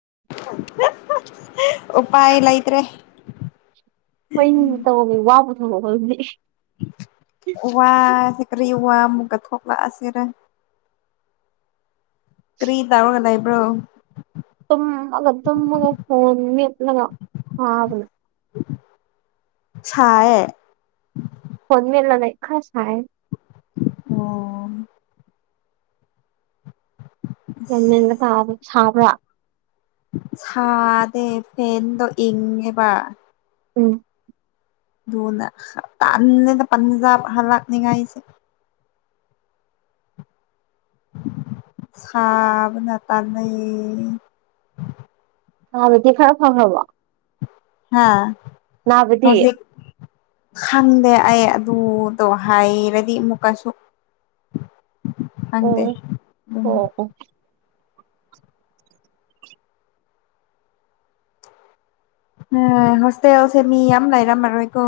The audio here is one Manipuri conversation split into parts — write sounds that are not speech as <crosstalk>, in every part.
<inaudible> ꯎꯄꯥꯏ ꯂꯩꯇ꯭ꯔꯦ <unintelligible> ꯋꯥꯁꯦ ꯀꯔꯤ ꯋꯥ ꯃꯨꯛꯀ ꯊꯣꯛ ꯂꯛ ꯑꯁꯤꯔ ꯀꯔꯤ ꯇꯧꯔꯒ ꯂꯩꯕ꯭ꯔꯣ ꯇꯨꯝꯃꯒ ꯇꯨꯝꯃꯒ ꯐꯣꯟ ꯃꯦꯠꯂꯒ ꯁꯥꯕꯅ ꯁꯥꯌꯦ ꯐꯣꯟꯃꯦꯠꯂ ꯂꯩ ꯈꯔ ꯁꯥꯌꯦ ꯑꯣ ꯒ꯭ꯌꯥꯟꯃꯦꯟꯒ ꯇꯥꯗꯦ ꯁꯥꯕ꯭ꯔꯥ ꯁꯥꯗꯦ ꯐꯦꯟꯗꯣ ꯏꯪꯉꯦꯕ ꯎꯝ ꯗꯨꯅ ꯇꯥꯟꯂꯦꯗ ꯄꯟꯖꯥꯕ ꯍꯂꯛꯅꯤꯉꯥꯏꯁꯦ ꯁꯥꯕꯅ ꯇꯥꯟꯅꯦ ꯁꯥꯕꯗꯤ ꯈꯔ ꯐꯪꯉꯕꯣ ꯍꯥ ꯍꯧꯖꯤꯛ ꯈꯪꯗꯦ ꯑꯩ ꯑꯗꯨꯗꯣ ꯍꯥꯏꯔꯗꯤ ꯑꯃꯨꯛ ꯀꯁꯨ ꯈꯪꯗꯦ ꯑꯣ ꯗꯨꯝ ꯑꯣ ꯑꯣ ꯑꯥ ꯍꯣꯁꯇꯦꯜꯁꯦ ꯃꯤ ꯌꯥꯝ ꯂꯩꯔꯝꯃꯔꯣꯏꯀꯣ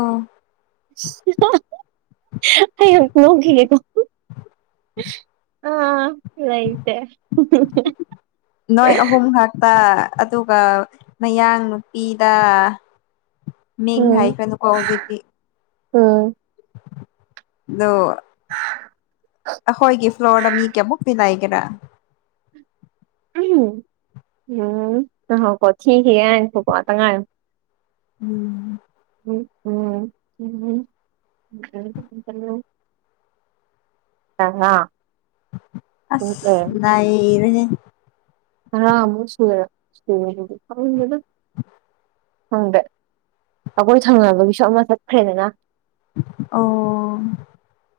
ꯁꯤ ꯍꯥꯍ ꯑꯩ ꯑꯝ ꯅꯣꯛꯈꯤꯒꯦꯀꯣ ꯑꯥ ꯂꯩꯥꯇꯦ ꯍꯝꯍꯝꯍ ꯍ ꯅꯣꯏ ꯑꯍꯨꯝ ꯈꯛꯇ ꯑꯗꯨꯒ ꯃꯌꯥꯡ ꯅꯨꯄꯤꯗ ꯎꯝ ꯃꯤꯡ ꯍꯥꯏꯈ꯭ꯔꯅꯨꯀꯣ ꯍꯧꯖꯤꯛꯇꯤ ꯎꯝ ꯑꯗꯣ ꯑꯈꯣꯏꯒꯤ ꯐ꯭ꯂꯣꯔꯗ ꯃꯤ ꯀꯌꯥꯃꯨꯛꯇꯤ ꯂꯩ ꯒꯦꯔ ꯎꯍꯝ ꯎꯝ ꯉꯥꯏꯈꯣꯀꯣ ꯊꯤꯈꯤꯒꯦ ꯉꯥꯏꯈꯣꯀꯣ ꯉꯥꯇꯪ ꯉꯥꯏꯌꯣ ꯎꯝ <inaudible> ꯇꯔꯥ ꯎꯝ ꯑꯦ ꯑꯁ ꯅꯩꯔꯦꯍꯦ ꯇꯔꯥꯃꯨꯛ ꯁꯨꯒꯦꯔ ꯁꯨꯒꯅꯤ ꯈꯪꯗꯦꯗ ꯈꯪꯗꯦ ꯑꯈꯣꯏ ꯊꯪꯅꯕꯒꯤꯁꯨ ꯑꯃ ꯆꯠꯈ꯭ꯔꯦꯗꯅ ꯑꯣ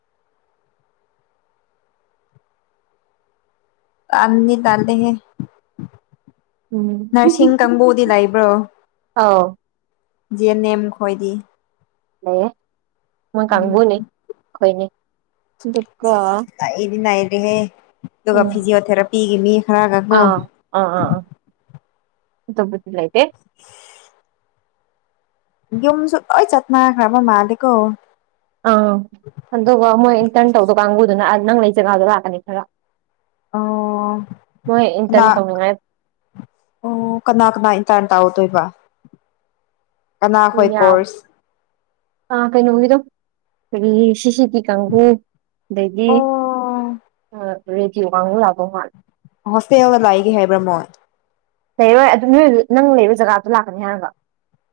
ꯇꯥꯟꯗꯤ ꯇꯥꯜꯂꯦꯍꯦ ꯎꯝ ꯅꯔꯁꯤꯡ ꯀꯥꯡꯕꯨꯗꯤ ꯂꯩꯕ꯭ꯔꯣ ꯑꯥꯎ ꯖꯤ ꯑꯦꯟ ꯑꯦꯝ ꯈꯣꯏꯗꯤ ꯂꯩꯌꯦ ꯃꯣꯏ ꯎꯝ ꯀꯥꯡꯕꯨꯅꯤ ꯑꯈꯣꯅꯦ ꯑꯗꯨꯒ ꯑꯦ ꯑꯗꯨꯒ ꯎꯝ ꯐꯤꯖꯤꯑꯣ ꯊꯦꯔꯥꯄꯤꯒꯤ ꯃꯤ ꯈꯔꯒꯀꯣ ꯑꯥ ꯑꯥ ꯑꯥ ꯑꯥ ꯑꯇꯣꯞꯄꯗꯤ ꯂꯩꯇꯦ ꯌꯨꯝꯁꯨ ꯂꯣꯏ ꯆꯠꯅꯈ꯭ꯔꯕ ꯃꯥꯜꯂꯦꯀꯣ ꯑꯥ ꯑꯗꯨꯒ ꯃꯣꯏ ꯏꯟꯇꯔꯟ ꯇꯧꯗꯣ ꯀꯥꯡꯕꯨꯗꯨꯅ ꯑꯥ ꯅꯪ ꯂꯩ ꯖꯒꯥꯗ ꯂꯥꯛꯀꯅꯤ ꯈꯔ ꯑꯣ ꯃꯣꯏ ꯀꯅꯥ ꯏꯟꯇꯔꯟ ꯇꯧꯅꯤꯡꯉꯥꯏ ꯑꯣ ꯀꯅꯥ ꯀꯅꯥ ꯏꯟꯇꯔꯟ ꯇꯥꯎꯗꯣꯏꯕ ꯀꯅꯥ ꯍꯣꯏ ꯌꯥꯕ ꯀꯣꯔꯁ ꯑꯥ ꯀꯩꯅꯩꯒꯤꯗꯣ ꯀꯔꯤ ꯁꯤꯁꯤ ꯇꯤ ꯀꯥꯡꯕꯨ ꯑꯩꯗꯩꯗꯤ ꯑꯣ ꯑꯥ ꯔꯦꯗꯤꯌꯣ ꯀꯥꯡꯕꯨꯨ ꯂꯥꯛꯇꯧ ꯃꯥꯜꯂꯦ ꯍꯣꯁꯇꯦꯜꯗ ꯂꯩꯒꯦ ꯍꯥꯏꯕ꯭ꯔꯥ ꯃꯣꯏ ꯂꯩꯔꯣꯏ ꯑꯗꯨ ꯅꯣꯏ ꯅꯪ ꯂꯩꯕ ꯖꯒꯥꯗ ꯂꯥꯛꯀꯅꯤ ꯍꯥꯏꯔꯒ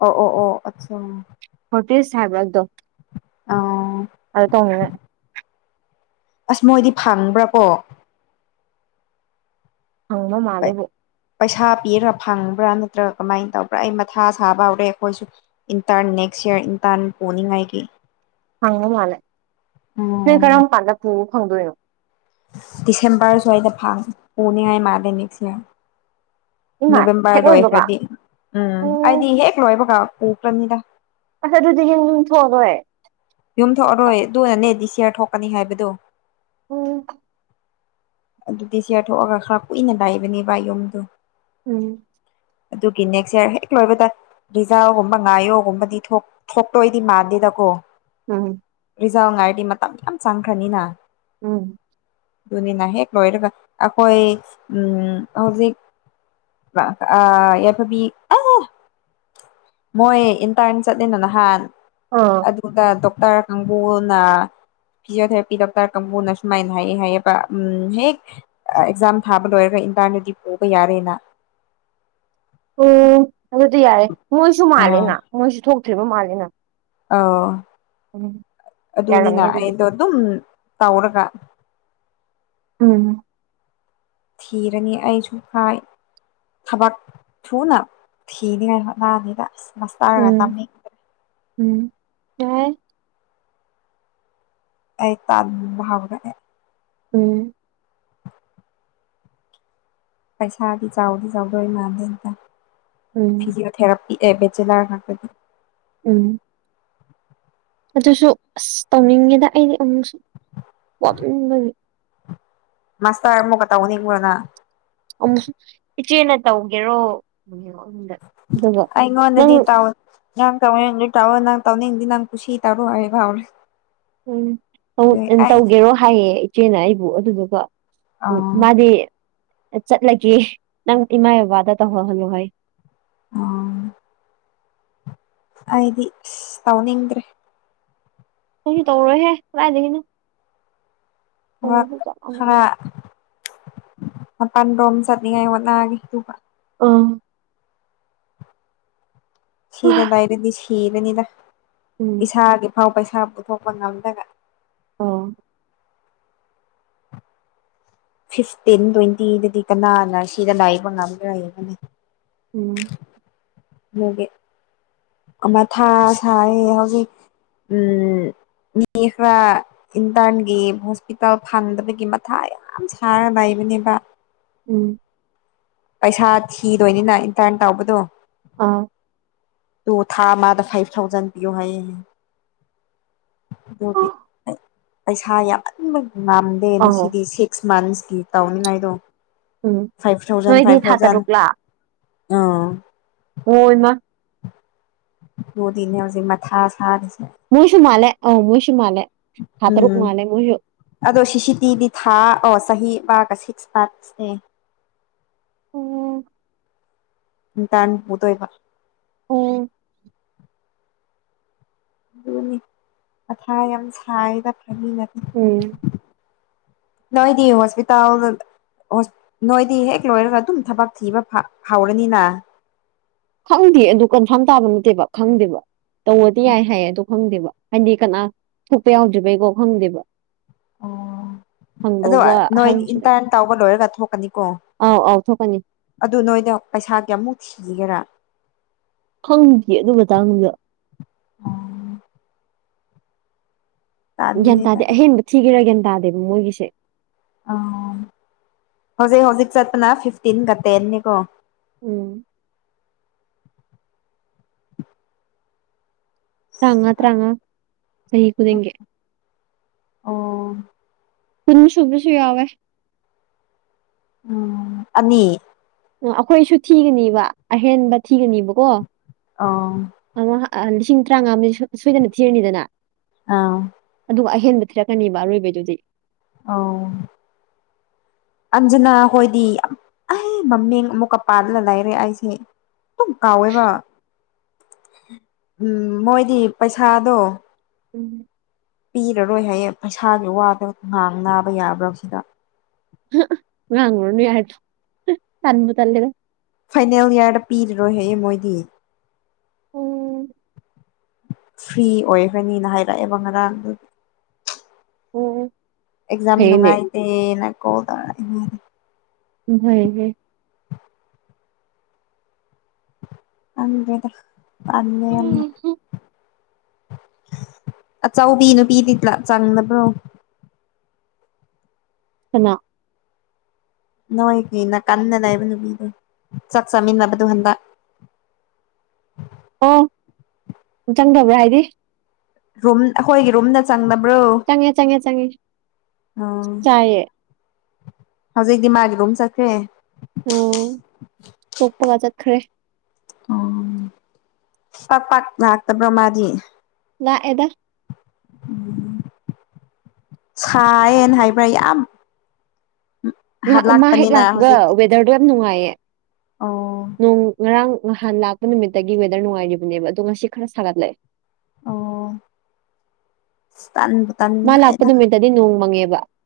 ꯑꯣ ꯑꯣ ꯑꯣ ꯑꯆꯥ ꯄꯤꯁ ꯍꯥꯏꯕ꯭ꯔꯥꯗꯣ ꯑꯣ ꯑꯗꯨ ꯇꯧꯅꯤꯡꯉꯥꯏ ꯑꯁ ꯃꯣꯏꯗꯤ ꯐꯪꯕ꯭ꯔꯥ ꯀꯣ ꯐꯪꯕ ꯃꯥꯜꯂꯦꯕꯨ ꯄꯩꯁꯥ ꯄꯤꯔꯥ ꯐꯪꯕ꯭ꯔꯥ ꯅꯠꯇ꯭ꯔꯒ ꯀꯃꯥꯏꯅ ꯇꯧꯕ꯭ꯔꯥ ꯑꯩ ꯃꯊꯥ ꯁꯥꯕ ꯍꯧꯔꯦ ꯑꯩꯈꯣꯏꯁꯨ ꯏꯟꯇꯔꯟ ꯅꯦꯛꯁ ꯁ꯭ꯌꯔ ꯏꯟꯇꯔꯟ ꯄꯨꯅꯤꯡꯉꯥꯏꯒꯤ ꯐꯪꯕ ꯃꯥꯜꯂꯦ ꯅꯣꯏ ꯎꯝ ꯀꯔꯝ ꯀꯥꯟꯗ ꯄꯨꯕ ꯐꯪꯗꯣꯏꯅꯣ ꯗꯤꯁꯦꯝꯕꯔ ꯁ꯭ꯋꯥꯏꯗ ꯐꯪꯉ ꯄꯨꯅꯤꯡꯉꯥꯏ ꯃꯥꯜꯂꯦ ꯅꯤꯛꯁ ꯌꯔ ꯏꯃꯥꯏ ꯍꯦꯛ ꯅꯕꯦꯝꯕꯔ ꯂꯣꯏꯕꯒ ꯂꯣꯏꯈ꯭ꯔꯗꯤ ꯎꯝ ꯑꯩꯗꯤ ꯍꯦꯛ ꯂꯣꯏꯕꯒ ꯄꯨꯈ꯭ꯔꯅꯤꯗ ꯑꯁ ꯑꯗꯨꯗꯤ ꯍꯦ ꯌꯨꯝ ꯊꯣꯛꯑꯔꯣꯏ ꯌꯨꯝ ꯊꯣꯛꯑꯔꯣꯏ ꯑꯗꯨꯅꯅꯦ ꯗꯤꯁ ꯌꯥꯔ ꯊꯣꯛꯀꯅꯤ ꯍꯥꯏꯕꯗꯨ ꯑꯝ ꯑꯗꯨ ꯗꯤꯁ ꯌꯥꯔ ꯊꯣꯛꯑꯒ ꯈꯔ ꯀꯨꯏꯅ ꯂꯩꯕꯅꯦꯕ ꯌꯨꯝꯗꯨ ꯎꯝ ꯑꯗꯨꯒꯤ ꯅꯦꯛꯁ ꯌꯥꯔ ꯍꯦꯛ ꯂꯣꯏꯕꯗ ꯔꯤꯖꯥꯜꯒꯨꯝꯕ ꯉꯥꯏꯌꯣꯒꯨꯝꯕꯗꯤ ꯊꯣꯛ ꯊꯣꯛꯇꯣꯏꯗꯤ ꯃꯥꯟꯗꯦꯗꯀꯣ ꯎꯝ ꯔꯤꯖꯥꯜ ꯉꯥꯏꯔꯗꯤ ꯃꯇꯝꯗꯤ ꯌꯥꯝ ꯆꯪꯈ꯭ꯔꯅꯤꯅ ꯎꯝ ꯑꯗꯨꯅꯤꯅ ꯍꯦꯛ ꯂꯣꯏꯔꯒ ꯑꯈꯣꯏ ꯎꯝ ꯍꯧꯖꯤꯛ ꯑꯥ ꯌꯥꯏꯐꯕꯤ ꯑꯪ ꯃꯣꯏ ꯏꯟꯇꯔꯟ ꯆꯠꯂꯦꯅ ꯅꯍꯥꯟ ꯑꯥ ꯑꯗꯨꯗ ꯇꯣꯞ ꯇꯔ ꯅꯝꯕꯣꯜꯅ ꯐꯤꯖꯤꯌꯣꯊꯦꯔꯥꯄꯤ ꯗꯣꯛꯇꯔ ꯀꯥꯡꯕꯨꯅ ꯁꯨꯃꯥꯏꯅ ꯍꯥꯏꯌꯦ ꯍꯥꯏꯌꯦꯕ ꯎꯝ ꯍꯦꯛ ꯑꯦꯛꯖꯥꯝ ꯊꯥꯕ ꯂꯣꯏꯔꯒ ꯏꯟꯇ꯭ꯔꯟꯗꯨꯗꯤ ꯄꯨꯕ ꯌꯥꯔꯦꯅ ꯑꯣ ꯑꯗꯨꯗꯤ ꯌꯥꯔꯦ ꯃꯣꯏꯁꯨ ꯑꯥ ꯃꯥꯜꯂꯦꯅ ꯃꯣꯏꯁꯨ ꯊꯣꯛꯇ꯭ꯔꯤꯕ ꯃꯥꯜꯂꯦꯅ ꯑꯧ ꯎꯝ ꯑꯗꯨꯅꯤꯅ ꯌꯥꯔꯝꯅꯤ ꯑꯗꯨꯗꯤ ꯑꯩꯗꯣ ꯑꯗꯨꯝ ꯇꯧꯔꯒ ꯎꯝ ꯊꯤꯔꯅꯤ ꯑꯩꯁꯨ ꯍꯥꯏ ꯊꯕꯛ ꯊꯨꯅ ꯊꯤꯅꯤꯡꯉꯥꯏ ꯍꯣꯠꯅꯅꯤꯗ ꯑꯁ ꯃꯥꯁꯇ꯭ꯔꯒ ꯎꯝ ꯇꯝꯅꯤꯡꯗ꯭ꯔꯦ ꯎꯝ ꯌꯥꯥꯏ ꯑꯩ ꯇꯥꯟꯕꯥꯍꯧꯔꯒꯦ ꯎꯝ ꯄꯩꯁꯥꯗꯤ ꯆꯥꯎꯗꯤ ꯆꯥꯎꯗꯣꯏ ꯃꯥꯟꯂꯦꯗꯦ ꯎꯝ ꯐꯤꯖꯤꯌꯣꯊꯦꯔꯥꯄꯤ ꯑꯦ ꯕꯦꯠꯆꯦꯂꯥꯔ ꯉꯥꯛꯇꯅꯤ ꯎꯝ ꯑꯗꯨꯁꯨ ꯑꯁ ꯇꯧꯅꯤꯡꯉꯦꯗ ꯑꯩꯗꯤ ꯑꯃꯨꯛꯁꯨ ꯋꯥꯃꯟꯕꯒꯤ ꯃꯥꯁꯇꯔ ꯑꯃꯨꯛꯀ ꯇꯧꯅꯤꯡꯕ꯭ꯔꯣ ꯅꯪ ꯑꯃꯨꯛꯁꯨ ꯏꯆꯦꯅ ꯇꯧꯒꯦꯔꯣ ꯑꯗꯨꯒ ꯅꯪ ꯑꯩꯉꯣꯟꯗꯗꯤ ꯇꯧ ꯅꯪ ꯇꯧꯅꯤꯡꯉꯥꯗꯤ ꯇꯧꯋꯣ ꯅꯪ ꯇꯧꯅꯤꯡꯉꯥꯗꯤ ꯅꯪ ꯀꯨꯁꯤ ꯇꯔꯣ ꯍꯥꯏꯕꯥ ꯍꯧꯔꯦ ꯑꯗꯨꯒꯤ ꯎꯝ ꯑꯩ ꯇꯧꯒꯦꯔꯣ ꯍꯥꯏꯌꯦ ꯏꯆꯦꯅ ꯑꯩꯕꯨ ꯑꯗꯨꯒꯀꯣ ꯎꯝ ꯑꯥ ꯃꯥꯗꯤ ꯑꯥ ꯆꯠꯂꯒꯦ ꯅꯪ ꯏꯃꯥꯢ ꯕꯕꯥꯗ ꯇꯧꯍꯜ ꯍꯜꯂꯣ ꯍꯥꯏꯌꯣ ꯑꯣ ꯑꯩꯗꯤ ꯏꯁ ꯇꯧꯅꯤꯡꯗ꯭ꯔꯦ ꯑꯩꯖꯨ ꯇꯧꯔꯣꯏꯍꯦ ꯀꯗꯥꯏꯗꯒꯤꯅꯣ ꯈꯔ ꯇꯧꯔꯁꯨ ꯆꯞ ꯈꯔ ꯃꯥꯟꯅꯕꯅꯤ ꯃꯄꯥꯟ ꯔꯣꯝ ꯆꯠꯅꯤꯡꯉꯥꯏ ꯍꯣꯠꯅꯔꯅꯤ ꯑꯗꯨꯒ ꯑꯝ ꯁꯤꯗ ꯂꯩꯔꯗꯤ ꯁꯤꯔꯅꯤꯗ ꯎꯝ ꯏꯁꯥꯒꯤ ꯐꯥꯎ ꯄꯩ ꯄꯩꯁꯥ ꯄꯨꯊꯣꯛꯄ ꯉꯝꯗ꯭ꯔꯒ ꯑꯣ ꯐꯤꯐꯇꯤꯟ ꯇ꯭ꯋꯦꯟꯇꯤꯗꯗꯤ ꯀꯅꯥꯅ ꯁꯤꯗ ꯂꯩꯕ ꯉꯝꯒꯦꯔ ꯌꯦꯡꯉꯣꯅꯦ ꯎꯝ ꯑꯗꯨꯒꯤ ꯃꯊꯥ ꯁꯥꯔꯦ ꯍꯧꯖꯤꯛ ꯎꯝ ꯃꯤ ꯈꯔ ꯏꯟꯇꯔꯟꯒꯤ ꯍꯣꯁꯄꯤꯇꯥꯜ ꯐꯪꯗꯕꯒꯤ ꯃꯊꯥ ꯌꯥꯝ ꯁꯥꯔꯒ ꯂꯩꯕ ꯗꯨꯅꯦꯕ ꯎꯝ ꯄꯩꯁꯥ ꯊꯤꯗꯣꯏꯅꯤꯅ ꯏꯟꯇꯔꯟ ꯇꯧꯕꯗꯣ ꯑꯥ ꯑꯗꯨ ꯊꯥ ꯑꯃꯗ ꯐꯥꯏꯚ ꯊꯥꯎꯖꯟ ꯄꯤꯌꯣ ꯍꯥꯏꯌꯦ ꯑꯗꯨꯒꯤ ꯄꯩꯁꯥ ꯌꯥꯝꯃꯟꯕ ꯉꯝꯗꯦ ꯑꯧ ꯉꯁꯤꯗꯤ ꯁꯤꯛꯁ ꯃꯟꯁꯀꯤ ꯇꯧꯅꯤꯉꯥꯏꯗꯣ ꯎꯝ ꯐꯥꯏꯚ ꯊꯥꯎꯖꯟ ꯅꯣꯏꯗꯤ ꯐꯥꯏꯚ ꯊꯥ ꯊꯥꯎꯖꯟ ꯇꯔꯨꯛꯂꯥ ꯑꯥ ꯑꯣꯏꯃ ꯑꯗꯨꯅꯦ ꯍꯧꯖꯤꯛ ꯃꯊꯥ ꯁꯥꯔꯤꯁꯦ ꯃꯣꯏꯁꯨꯨ ꯃꯥꯜꯂꯦ ꯑꯣ ꯃꯣꯏꯁꯨ ꯃꯥꯜꯂꯦ ꯊꯥ ꯇꯔꯨꯛ ꯎꯝ ꯃꯥꯜꯂꯦ ꯃꯣꯏꯁꯨ ꯑꯗꯣ ꯁꯤꯁꯤꯇꯤꯗꯤ ꯊꯥ ꯑꯣ ꯆꯍꯤ ꯄ ꯁꯤꯛꯁ ꯄꯔꯥꯠꯁꯅꯦ ꯑꯝ ꯏꯇꯥꯟ ꯄꯨꯗꯣꯏꯕ ꯑꯣ ꯑꯗꯨꯅꯤ ꯃꯊꯥ ꯌꯥꯝ ꯁꯥꯏꯌꯦꯗ ꯐꯥꯕꯤ ꯎꯝ ꯅꯠꯇꯦ ꯅꯣꯏꯗꯤ ꯍꯣꯁꯄꯤꯇꯥꯜꯗ ꯍꯣꯁ ꯅꯣꯏꯗꯤ ꯍꯦꯛ ꯂꯣꯏꯔꯒ ꯑꯗꯨꯝ ꯊꯕꯛ ꯊꯤꯕ ꯐ ꯍꯧꯔꯅꯤꯅ ꯈꯪꯗꯦ ꯑꯗꯨ ꯀꯟꯐꯥꯔꯝ ꯇꯥꯕ ꯅꯠꯇꯦꯕ ꯈꯪꯗꯦꯕ ꯇꯧꯔꯗꯤ ꯌꯥꯏ ꯍꯥꯏꯌꯦ ꯑꯗꯨ ꯈꯪꯗꯦꯕ ꯍꯥꯏꯗꯤ ꯀꯅꯥ ꯊꯣꯛꯄ ꯌꯥꯎꯗ꯭ꯔꯤꯕꯩꯀꯣ ꯈꯪꯗꯦꯕ ꯑꯣ ꯑꯗꯣ ꯍꯪꯗꯧꯕ ꯅꯣꯏ ꯑꯍꯟꯁꯨ ꯂꯩꯇꯦ ꯏꯟꯇꯔꯟ ꯇꯧꯕ ꯂꯣꯏꯔꯒ ꯊꯣꯛꯀꯅꯤꯀꯣ ꯑꯥꯎ ꯑꯥꯎ ꯊꯣꯛꯀꯅꯤ ꯑꯗꯨ ꯅꯣꯏꯗ ꯄꯩꯁꯥ ꯀꯌꯥꯃꯨꯛ ꯊꯤꯒꯦꯔꯥ ꯈꯪꯗꯤꯌꯦ ꯑꯗꯨ ꯃꯇꯥꯡꯗꯨꯗ ꯒ꯭ꯌꯥꯟ ꯇꯜꯂꯤꯗ ꯇꯥꯗꯦ ꯑꯩ ꯑꯍꯦꯟꯕ ꯊꯤꯒꯦꯔꯥ ꯒ꯭ꯌꯥꯟ ꯇꯥꯗꯦꯕ ꯃꯣꯏꯒꯤꯁꯦ ꯑ ꯍꯧꯖꯤꯛ ꯍꯧꯖꯤꯛ ꯆꯠꯄꯅ ꯐꯤꯐꯇꯤꯟꯒ ꯇꯦꯟꯅꯦꯀꯣ ꯎꯝ ꯇ꯭ꯔꯥꯎꯉꯥ ꯇ꯭ꯔꯥꯎꯉꯥ ꯆꯍꯤ ꯈꯨꯗꯤꯡꯒꯤ ꯑꯣ ꯄꯨꯟꯁꯨꯨꯕꯁꯨ ꯌꯥꯎꯋꯦ ꯎꯝ ꯑꯅꯤ ꯎ ꯑꯩꯈꯣꯏꯁꯨ ꯊꯤꯒꯅꯤꯕ ꯑꯍꯦꯟꯕ ꯊꯤꯒꯅꯤꯕꯀꯣ ꯑꯥꯎ ꯑꯥ ꯂꯤꯁꯤꯡ ꯇꯔꯥꯉꯥ ꯑꯝꯗꯤ ꯁꯣ ꯁꯣꯏꯗꯅ ꯊꯤꯔꯅꯤꯗꯅ ꯑꯥ ꯗꯨ ꯑꯍꯦꯟꯕ ꯊꯤꯔꯛꯀꯅꯤꯕ ꯑꯔꯣꯏꯕꯩꯗꯨꯗꯤ ꯑꯧ ꯑꯟꯖꯅꯥ ꯍꯣꯏꯗꯤ ꯃꯝ ꯑꯩ ꯃꯃꯤꯡ ꯑꯃꯨꯛꯀ ꯄꯥꯜꯂ ꯂꯩꯔꯦ ꯑꯩꯁꯦ ꯑꯗꯨꯝ ꯀꯥꯎꯋꯦꯕ ꯎꯝ ꯃꯣꯏꯗꯤ ꯄꯩꯁꯥꯗꯣ ꯎꯝ ꯄꯤꯔꯔꯣꯏ ꯍꯥꯏꯌꯦ ꯄꯩꯁꯥꯒꯤ ꯋꯥꯕ ꯉꯥꯡꯅꯥꯕ ꯌꯥꯕ꯭ꯔꯥ ꯁꯤꯗ ꯉꯥꯡꯉꯨꯔꯅꯨ ꯌꯥꯔꯦꯊꯨ ꯇꯟꯕꯨ ꯇꯟꯂꯦꯗ ꯐꯥꯏꯅꯦꯜ ꯏꯌꯥꯔꯗ ꯄꯤꯔꯔꯣꯏ ꯍꯩꯌꯦ ꯃꯣꯏꯗꯤ ꯎꯝ ꯐ꯭ꯔꯤ ꯑꯣꯏꯒꯔꯅꯤꯅ ꯍꯥꯏꯔꯛꯑꯦꯕ ꯉꯔꯥꯡꯗꯨ ꯑꯣ ꯑꯦꯛꯖꯥꯝ ꯅꯨꯡꯉꯥꯏꯇꯦꯅ ꯀꯣꯜ ꯇꯧꯔꯅꯦ ꯎꯝ ꯍꯥꯏꯔꯒꯦ ꯈꯪꯗꯦꯗꯥ ꯇꯜꯂꯦ ꯌꯥꯝꯅ ꯎꯝ ꯍꯨꯝ ꯑꯆꯧꯄꯤ ꯅꯨꯄꯤꯗꯤ ꯆ ꯆꯪꯗꯕ꯭ꯔꯣ ꯀꯅꯥ ꯅꯣꯏꯒꯤ ꯅꯀꯟꯗ ꯂꯩꯕ ꯅꯨꯄꯤꯗꯨ ꯆꯥꯛ ꯆꯥꯃꯤꯟꯅꯕꯗꯨ ꯍꯟꯗꯛ <inaudible> ꯑꯣ ꯆꯪꯗꯕ꯭ꯔꯥ ꯍꯥꯏꯗꯤ ꯔꯨꯝ ꯑꯩꯈꯣꯏꯒꯤ ꯔꯨꯝꯗ ꯆꯪꯗꯕ ꯕ꯭ꯔꯣ ꯆꯪꯉꯦ ꯆꯪꯉꯦ ꯆꯪꯉꯦ ꯎꯝ ꯆꯥꯏꯌꯦ ꯍꯧꯖꯤꯛꯇꯤ ꯃꯥꯒꯤ ꯔꯨꯝ ꯆꯠꯈ꯭ꯔꯦ ꯎ ꯇꯣꯛꯄꯒ ꯆꯠꯈ꯭ꯔꯦ ꯎ ꯄꯥꯛ ꯄꯥꯛ ꯂꯥꯛꯇꯕ ꯃꯥꯗꯤ ꯂꯥꯛꯑꯦꯗꯥ ꯎ ꯁꯥꯏꯑꯦꯅ ꯍꯥꯏꯕ꯭ꯔꯥ ꯌꯥꯝ ꯉꯍꯥꯛ ꯃꯥ ꯍꯦꯛ ꯍꯜꯂꯛꯄꯅꯤꯅ ꯂꯥꯛꯄꯒ ꯍꯧꯖꯤꯛꯇꯤ ꯋꯦꯗꯔꯗꯣ ꯌꯥꯝ ꯅꯨꯡꯉꯥꯏꯌꯦ ꯑꯣ ꯅꯣꯡ ꯉꯔꯥꯡ ꯅꯍꯥꯟ ꯂꯥꯛꯄ ꯅꯨꯃꯤꯠꯇꯒꯤ ꯋꯦꯗꯔ ꯅꯨꯡꯉꯥꯏꯔꯤꯕꯅꯦꯕ ꯑꯗꯣ ꯉꯁꯤ ꯈꯔ ꯁꯥꯒꯠꯂꯛꯑꯦ ꯑꯣ ꯁꯤ ꯇꯥꯥꯟꯕꯨ ꯃꯥ ꯂꯥꯛꯄ ꯇꯟꯖꯤꯜꯂꯛꯑꯦꯗ ꯅꯨꯃꯤꯠꯇꯗꯤ ꯅꯣꯡ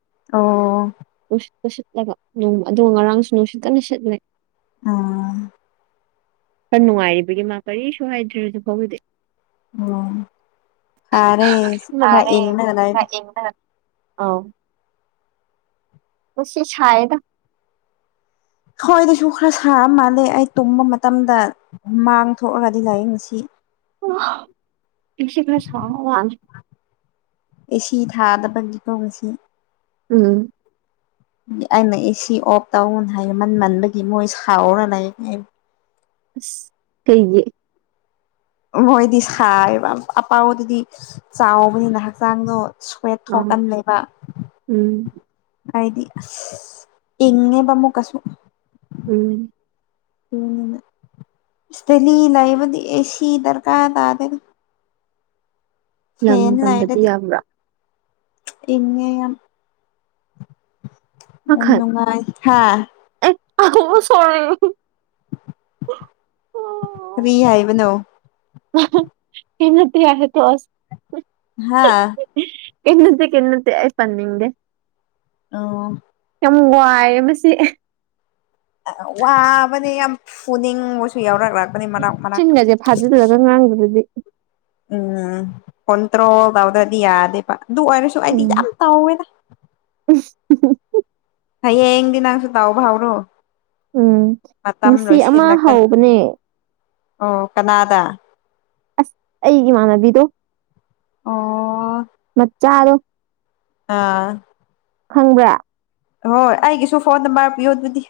ꯑꯣ ꯑꯣ ꯑꯣ ꯅꯨꯁꯤꯠꯂꯒꯣ ꯅꯣꯡ ꯑꯗꯨ ꯉꯔꯥꯡꯁꯨ ꯅꯨꯡꯁꯤꯠ ꯀꯟꯅ ꯁꯤꯠꯂꯦ ꯑꯥ ꯈ꯭ꯔ ꯅꯨꯡꯉꯥꯏꯔꯤꯕꯒꯤ ꯃꯥ ꯀꯔꯤꯁꯨ ꯍꯥꯏꯗ꯭ꯔꯦ ꯍꯧꯖꯤꯛ ꯐꯥꯎꯒꯤꯗꯤ ꯎꯝ ꯁꯥꯔꯦ ꯈꯔ ꯏꯪꯂꯒ ꯈꯔ ꯏꯪꯂ ꯑꯧ ꯈꯨꯠꯁꯤ ꯁꯥꯢꯌꯦꯗ ꯈꯣꯏꯗꯁꯨ ꯈ꯭ꯔ ꯁꯥꯕ ꯃꯥꯜꯂꯦ ꯑꯩ ꯇꯨꯝꯕ ꯃꯇꯝꯗ ꯍꯨꯃꯥꯡ ꯊꯣꯛꯑꯒꯗꯤ ꯂꯥꯏꯌꯦ ꯉꯁꯤ <unintelligible> ꯉꯁꯤ ꯈ꯭ꯔ ꯁꯥꯕ ꯃꯥꯜꯂꯦ ꯑꯦ ꯁꯤ ꯊꯥꯗꯕꯒꯤ ꯀꯣ ꯉꯁꯤ ꯎꯝ ꯑꯩꯅ ꯑꯦꯁꯤ ꯑꯣꯐ ꯇꯧꯅ ꯍꯥꯏꯃꯟꯃꯟꯕꯒꯤ ꯃꯣꯏ ꯁꯥꯎꯔ ꯂꯩ ꯑꯩ ꯏꯁ ꯀꯩꯒꯤ ꯃꯣꯏꯗꯤ ꯁꯥꯏꯌꯦꯕ ꯑꯄꯥꯎꯗꯨꯗꯤ ꯆꯥꯎꯕꯅꯤꯅ ꯍꯛꯆꯥꯡꯗꯣ ꯁ꯭ꯋꯦꯠ ꯑꯥ ꯊꯣꯛꯀꯟꯂꯦꯕ ꯎꯝ ꯑꯩꯗꯤ ꯑꯁ ꯏꯪꯉꯦꯕ ꯑꯃꯨꯛꯀꯁꯨ ꯎꯝ <unintelligible> ꯗꯦꯜꯂꯤ ꯂꯩꯕꯗꯤ ꯑꯦꯁꯤ ꯗꯔꯀꯥꯔ ꯇꯥꯗꯦꯗ ꯂꯝ ꯐꯦꯟ ꯄꯟꯕꯗꯤ ꯂꯩꯔꯗꯤ ꯌꯥꯕ꯭ꯔꯥ ꯏꯪꯉꯦ ꯌꯥꯝ ꯌꯥꯝ ꯃꯈꯜ ꯅꯨꯡꯉꯥꯏ ꯍꯥ <unintelligible> ꯁꯣꯔꯤ ꯀ꯭ꯔꯤ ꯍꯥꯏꯕꯅꯣ <unintelligible> ꯀꯦꯝ ꯅꯠꯇꯦ ꯌꯥꯔꯦ ꯇꯣꯛꯑꯁꯦ ꯍꯥꯥ ꯀꯩꯝ ꯅꯠꯇꯦ ꯀꯩꯝ ꯅꯠꯇꯦ ꯑꯩ ꯄꯟꯅꯤꯡꯗꯦ ꯇꯧꯋꯣ ꯌꯥꯝ ꯋꯥꯏꯌꯦ ꯃꯁꯤ ꯋꯥꯕꯅꯤ ꯌꯥꯝ ꯐꯨꯅꯤꯡꯕꯁꯨ ꯌꯥꯎꯔꯔꯛ ꯆꯤꯟꯒꯁꯦ ꯐꯥꯖꯤꯜꯂꯒ ꯉꯥꯡꯕꯗꯗꯤ ꯎꯝ ꯀꯣꯟꯇ꯭ꯔꯣꯜ ꯇꯧꯗ꯭ꯔꯗꯤ ꯌꯥꯗꯦꯕ ꯑꯗꯨ ꯑꯣꯏꯔꯁꯨ ꯑꯩꯗꯤ ꯎꯝ ꯌꯥꯝ ꯇꯧꯋꯦꯗ <unintelligible> ꯍꯌꯦꯡꯗꯤ ꯅꯪꯁꯨ ꯇꯥꯎꯔꯕ ꯍꯧꯔꯣ ꯎꯝ ꯃꯇꯝ ꯉꯁꯤ ꯑꯃ ꯂꯣꯏꯁꯤꯜꯂꯛꯇꯅ ꯍꯧꯕꯅꯦ ꯑꯣ ꯀꯅꯥꯗ ꯑꯁ ꯑꯩꯒꯤ ꯏꯃꯥꯟꯅꯕꯤꯗꯣ ꯑꯣ ꯃꯠꯆꯥꯥꯗꯣ ꯑꯥ ꯈꯪꯕ꯭ꯔꯥ ꯍꯣꯏ ꯑꯩꯒꯤꯁꯨ ꯐꯣꯟ ꯅꯝꯕꯔ ꯄꯤꯌꯣ ꯑꯗꯨꯗꯤ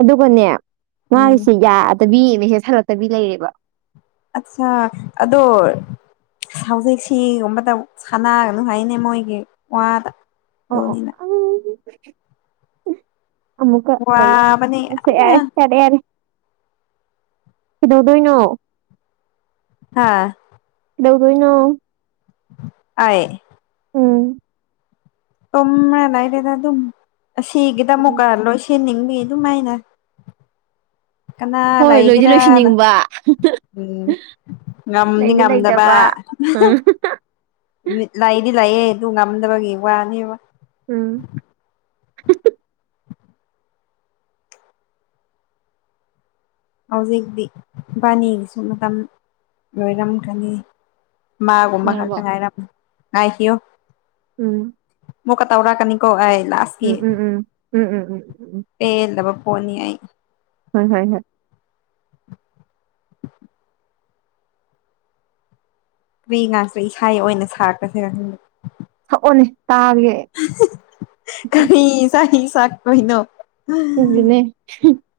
ꯑꯗꯨꯒꯅꯦ ꯎꯝ ꯃꯒꯤꯁꯦ ꯌꯥꯗꯕꯤ ꯃꯦꯁꯦꯁ ꯍꯜꯂꯛꯇꯕꯤ ꯂꯩꯔꯦꯕ ꯑꯠꯁꯥ ꯑꯗꯣ ꯍꯥꯎꯖꯤꯛꯁꯤꯒꯨꯝꯕꯗ ꯁꯥꯟꯅꯒꯅꯨ ꯍꯥꯏꯌꯦꯅꯦ ꯃꯣꯏꯒꯤ ꯋꯥꯗ ꯑꯣ ꯑꯣ ꯑꯗꯨꯅꯤꯅ ꯈꯪꯗꯦꯗ ꯑꯃꯨꯛꯀ ꯑꯧ ꯋꯥꯕꯅꯦ ꯑꯁ ꯌꯥꯝꯅ ꯌꯥꯔꯦ ꯌꯥꯔꯦ ꯌꯥꯔꯦ ꯀꯩꯗꯧꯗꯣꯏꯅꯣ ꯍꯥꯥ ꯀ ꯩꯗꯧꯗꯣꯏꯅꯣ ꯑꯥꯏ ꯇꯨꯝꯔ ꯂꯩꯔꯦꯗ ꯑꯗꯨꯝ ꯑꯁꯤꯒꯤꯗ ꯑꯃꯨꯛꯀꯥ ꯎꯝ ꯂꯣꯏ ꯁꯤꯟꯅꯤꯡ ꯑꯦ ꯑꯗꯨꯝꯃꯥꯏꯅ ꯀꯅꯥ ꯍꯣꯏ ꯂꯣꯏꯗꯤ ꯂꯩꯒꯦꯔꯥꯅ ꯂꯣꯏꯁꯤꯟꯅꯤꯡꯕ ꯎꯝ ꯉꯝꯅꯤ ꯂꯩꯗꯤ ꯉꯝꯗꯕ ꯂꯩꯇꯕ ꯎꯝ <unintelligible> ꯃꯤꯠ ꯂꯩꯗꯤ ꯂꯩꯌꯦ ꯑꯗꯨ ꯉꯝꯗꯕꯒꯤ ꯋꯥꯅꯦꯕ ꯎꯝ <unintelligible> ꯍꯧꯖꯤꯛꯇꯤ ꯏꯕꯥꯅꯤꯒꯤꯁꯨ ꯃꯇꯝ ꯂꯣꯏꯔꯝꯒꯅꯤ ꯃꯥꯒꯨꯝꯕ ꯈꯛꯇ ꯌꯥꯔꯕꯣ ꯉꯥꯏꯔꯝꯃꯦ ꯉꯥꯏꯈꯤꯌꯣ ꯎꯝ ꯃꯨꯛꯀ ꯇꯧꯔꯛꯀꯅꯤꯀꯣ ꯑꯩ ꯂꯥꯁꯀꯤ ꯎꯝ ꯎꯝ ꯎꯝ ꯎꯝ ꯎꯝ ꯎꯝ ꯎꯝ ꯎꯝ ꯄꯦꯜꯂꯕ ꯐꯣꯟꯅꯤ ꯑꯩ ꯍꯣꯏ ꯍꯣꯏ ꯍꯣꯏ <unintelligible> ꯏꯁꯥꯒꯤ ꯑꯣꯏꯅ ꯁꯥꯈ꯭ꯔꯁꯦꯔꯥ ꯈꯪꯗꯦ ꯍꯛꯑꯣꯅꯦ <unintelligible> ꯀꯔꯤ ꯏꯁꯩ ꯁꯛꯇꯣꯏꯅꯣ <unintelligible>